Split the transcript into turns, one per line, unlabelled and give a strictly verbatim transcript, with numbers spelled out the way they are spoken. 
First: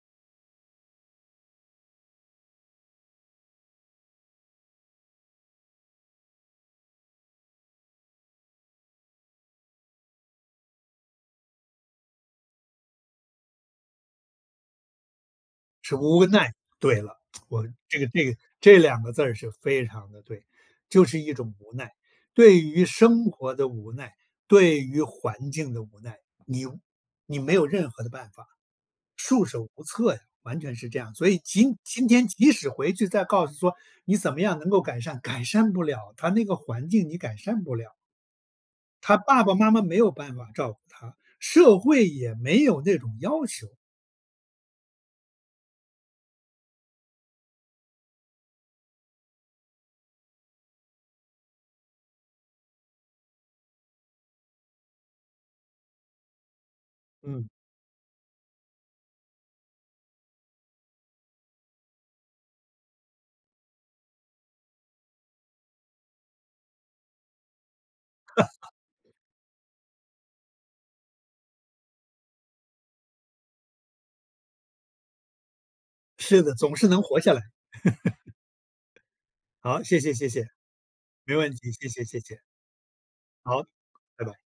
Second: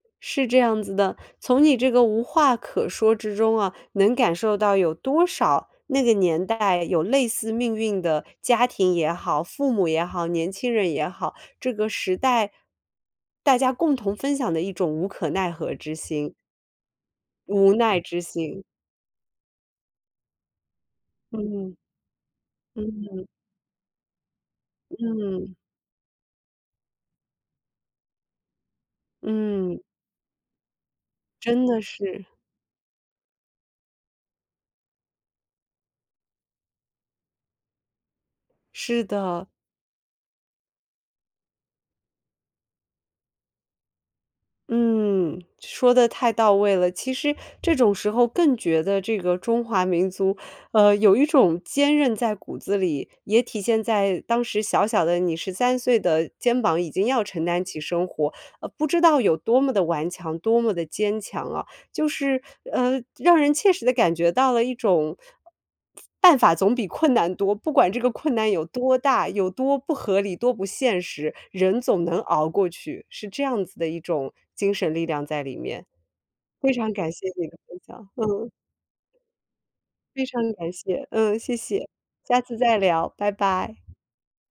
是这样子的，从你这个无话可说之中啊，能感受到有多少那个年代有类似命运的家庭也好、父母也好、年轻人也好，这个时代，大家共同分享的一种无可奈何之
是无
心。
奈，对了，我
无奈
这个
之
这个
心。
这两个字儿是非常地对，就是一种无
嗯。
奈，对于生
嗯。
活的无奈、对于环
嗯。
境的无奈，你你没有任何的办法，束手
嗯。
无策呀，完全是这样。所以
真
今
的
今
是。
天即使回去再告诉说你怎么样能够改善。改善不了，它那个环境你改善不了。
是
他爸
的。
爸妈妈没有办法照顾他，社会也没有那种要求。
嗯，说得太到位了，其实这种时候更觉得这个中华民族，呃，有一种坚韧在骨子里，也体现在当时小小的你，十三岁的肩膀已经要承
嗯。
担起生活，呃，不知道有多么地顽强、多么地坚强啊。就是，呃，让人切实地感觉到了一种 “办法总比困难多”，不管这个困难有 多大、有多不合理、多不现实，人总能熬过去，是这样子的一种精神力量在里面。
是的，
非
总是
常
能
感
活
谢
下来。
你 的分享，嗯。
好，谢谢
非
谢
常
谢。
感谢，
没
嗯，
问
谢
题，
谢，
谢谢谢
下
谢。
次再聊，拜
好，
拜。
拜拜。